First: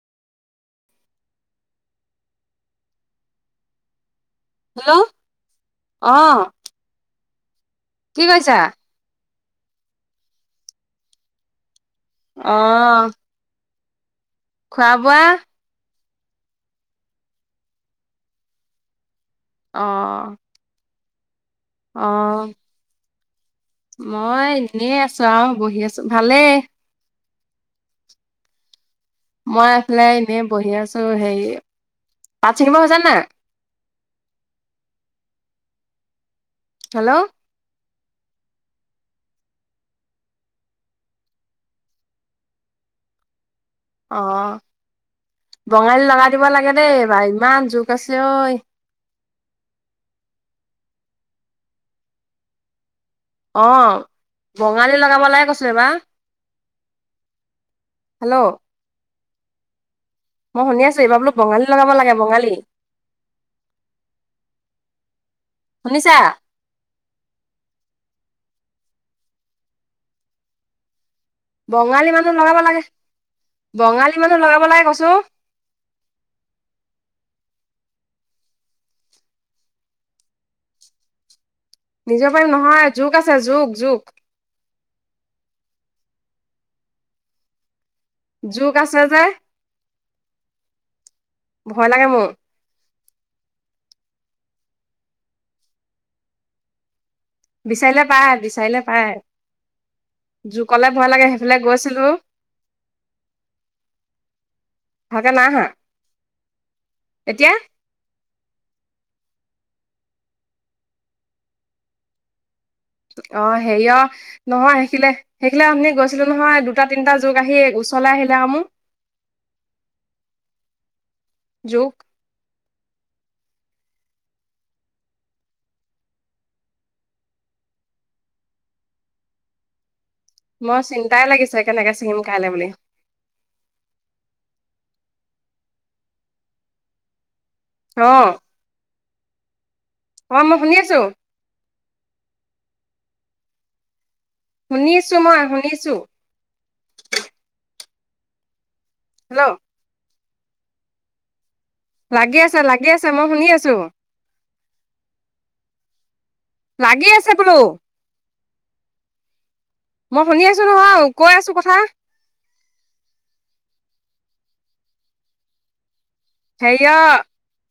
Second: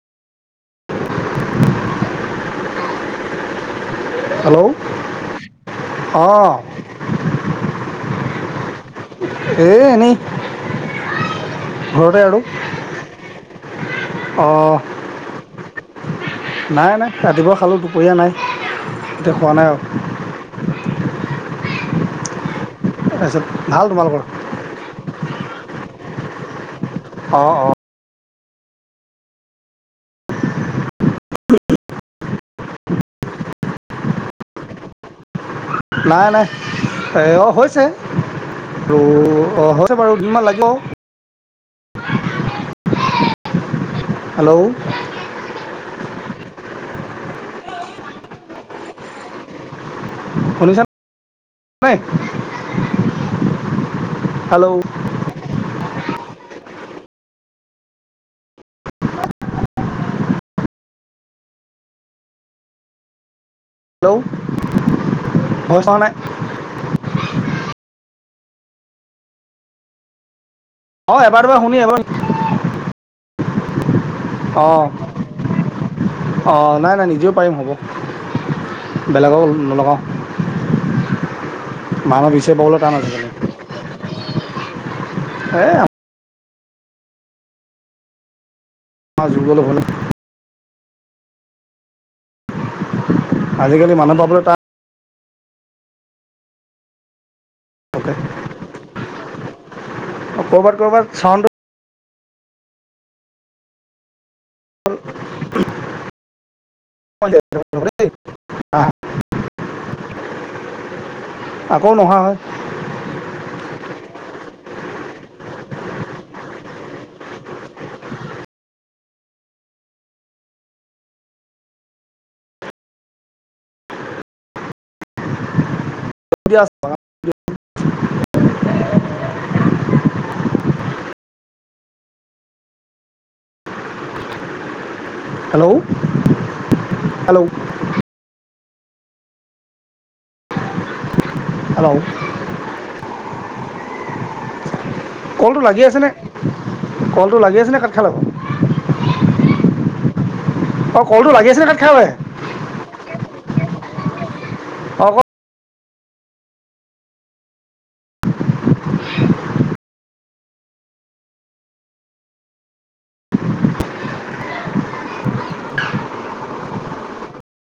Hello, অ, কি কৰিছা? এই, এনেই ঘৰতে আৰু। অ অ, [inaudible] নাই, নাই ৰাতিপুৱা খালোঁ, দুপৰীয়া নাই এতিয়া খোৱা নাই অ আৰু। অ, তাৰপিছত ভাল তোমালোকৰ মই আছো আৰু বহি আছো, ভালে। অ, অ, মই এইফালে এনেই বহি আছো, হেৰি পাত ছিঙিব হৈছে নে নাই। নাই, নাই হেল্ল' অ, হৈছে। ত, অ, হৈছে বাৰু কিমান লাগিব। অ, হেল্ল' বঙালী লগাই দিব লাগে দেই, বাৰু ইমান জোক আছে ঐ। শুনিছা, নাই? অ, হেল্ল' বঙালী লগাব লাগে কৈছিলে বা হেল্ল, মই শুনি আছো, এইবাৰ বঙালী লগাব লাগে, বঙালী। হেল্ল, মই চোৱা নাই। শুনিছা অ, এবাৰ-দুবাৰ বঙালী মানুহ লগাব লাগে, বঙালী মানুহ লগাব লাগে কচু অ, নাই, নাই নিজেও পাৰিম হ'ব। বেলেগক নলগাওঁ। মানুহ নিজৰ পাৰিম বিচাৰি পাবলৈ নহয়, জোক আছে, জোক জোক। এ জোক আছে যে, আমাৰ যুগলৈ হ'ল ভয় লাগে মোৰ। আজিকালি মানুহ পাবলৈ টান। বিচাৰিলে তাকে পায়, বিচাৰিলে পায়। জোক ক'ৰবাত কলে ক'ৰবাত ভয় লাগে, সেইফালে গৈছিলো। ভালকে নাই আহা। এতিয়া [unintelligible] [inaudible] আকৌ নহা হ'ল। অ, হেৰি অ, নহয়, সেখিলে সেখিলা আমি গৈছিলো নহয়, দুটা তিনিটা যুগ আহি ওচৰলৈ আহিলে আৰু মোক জোক [unintelligible] মোৰ চিন্তাই লাগিছে, কেনেকৈ ছিঙিম কাইলৈ বুলি। হেল্ল, হেল্ল, অ, অ, মই শুনি আছ। হেল্ল, শুনি আছো মই কলটো শুনি লাগি আছো আছেনে, কলটো লাগি আছেনে কাট খালা বাৰু? হেল্ল, অ, কলটো লাগি আছ [inaudible] লাগি আছে, লাগি আছে মই শুনি আছোঁ। অঁ লাগি আছে বোলো। মই শুনি আছোঁ নহয়, কৈ আছোঁ কথা। হেৰী অ!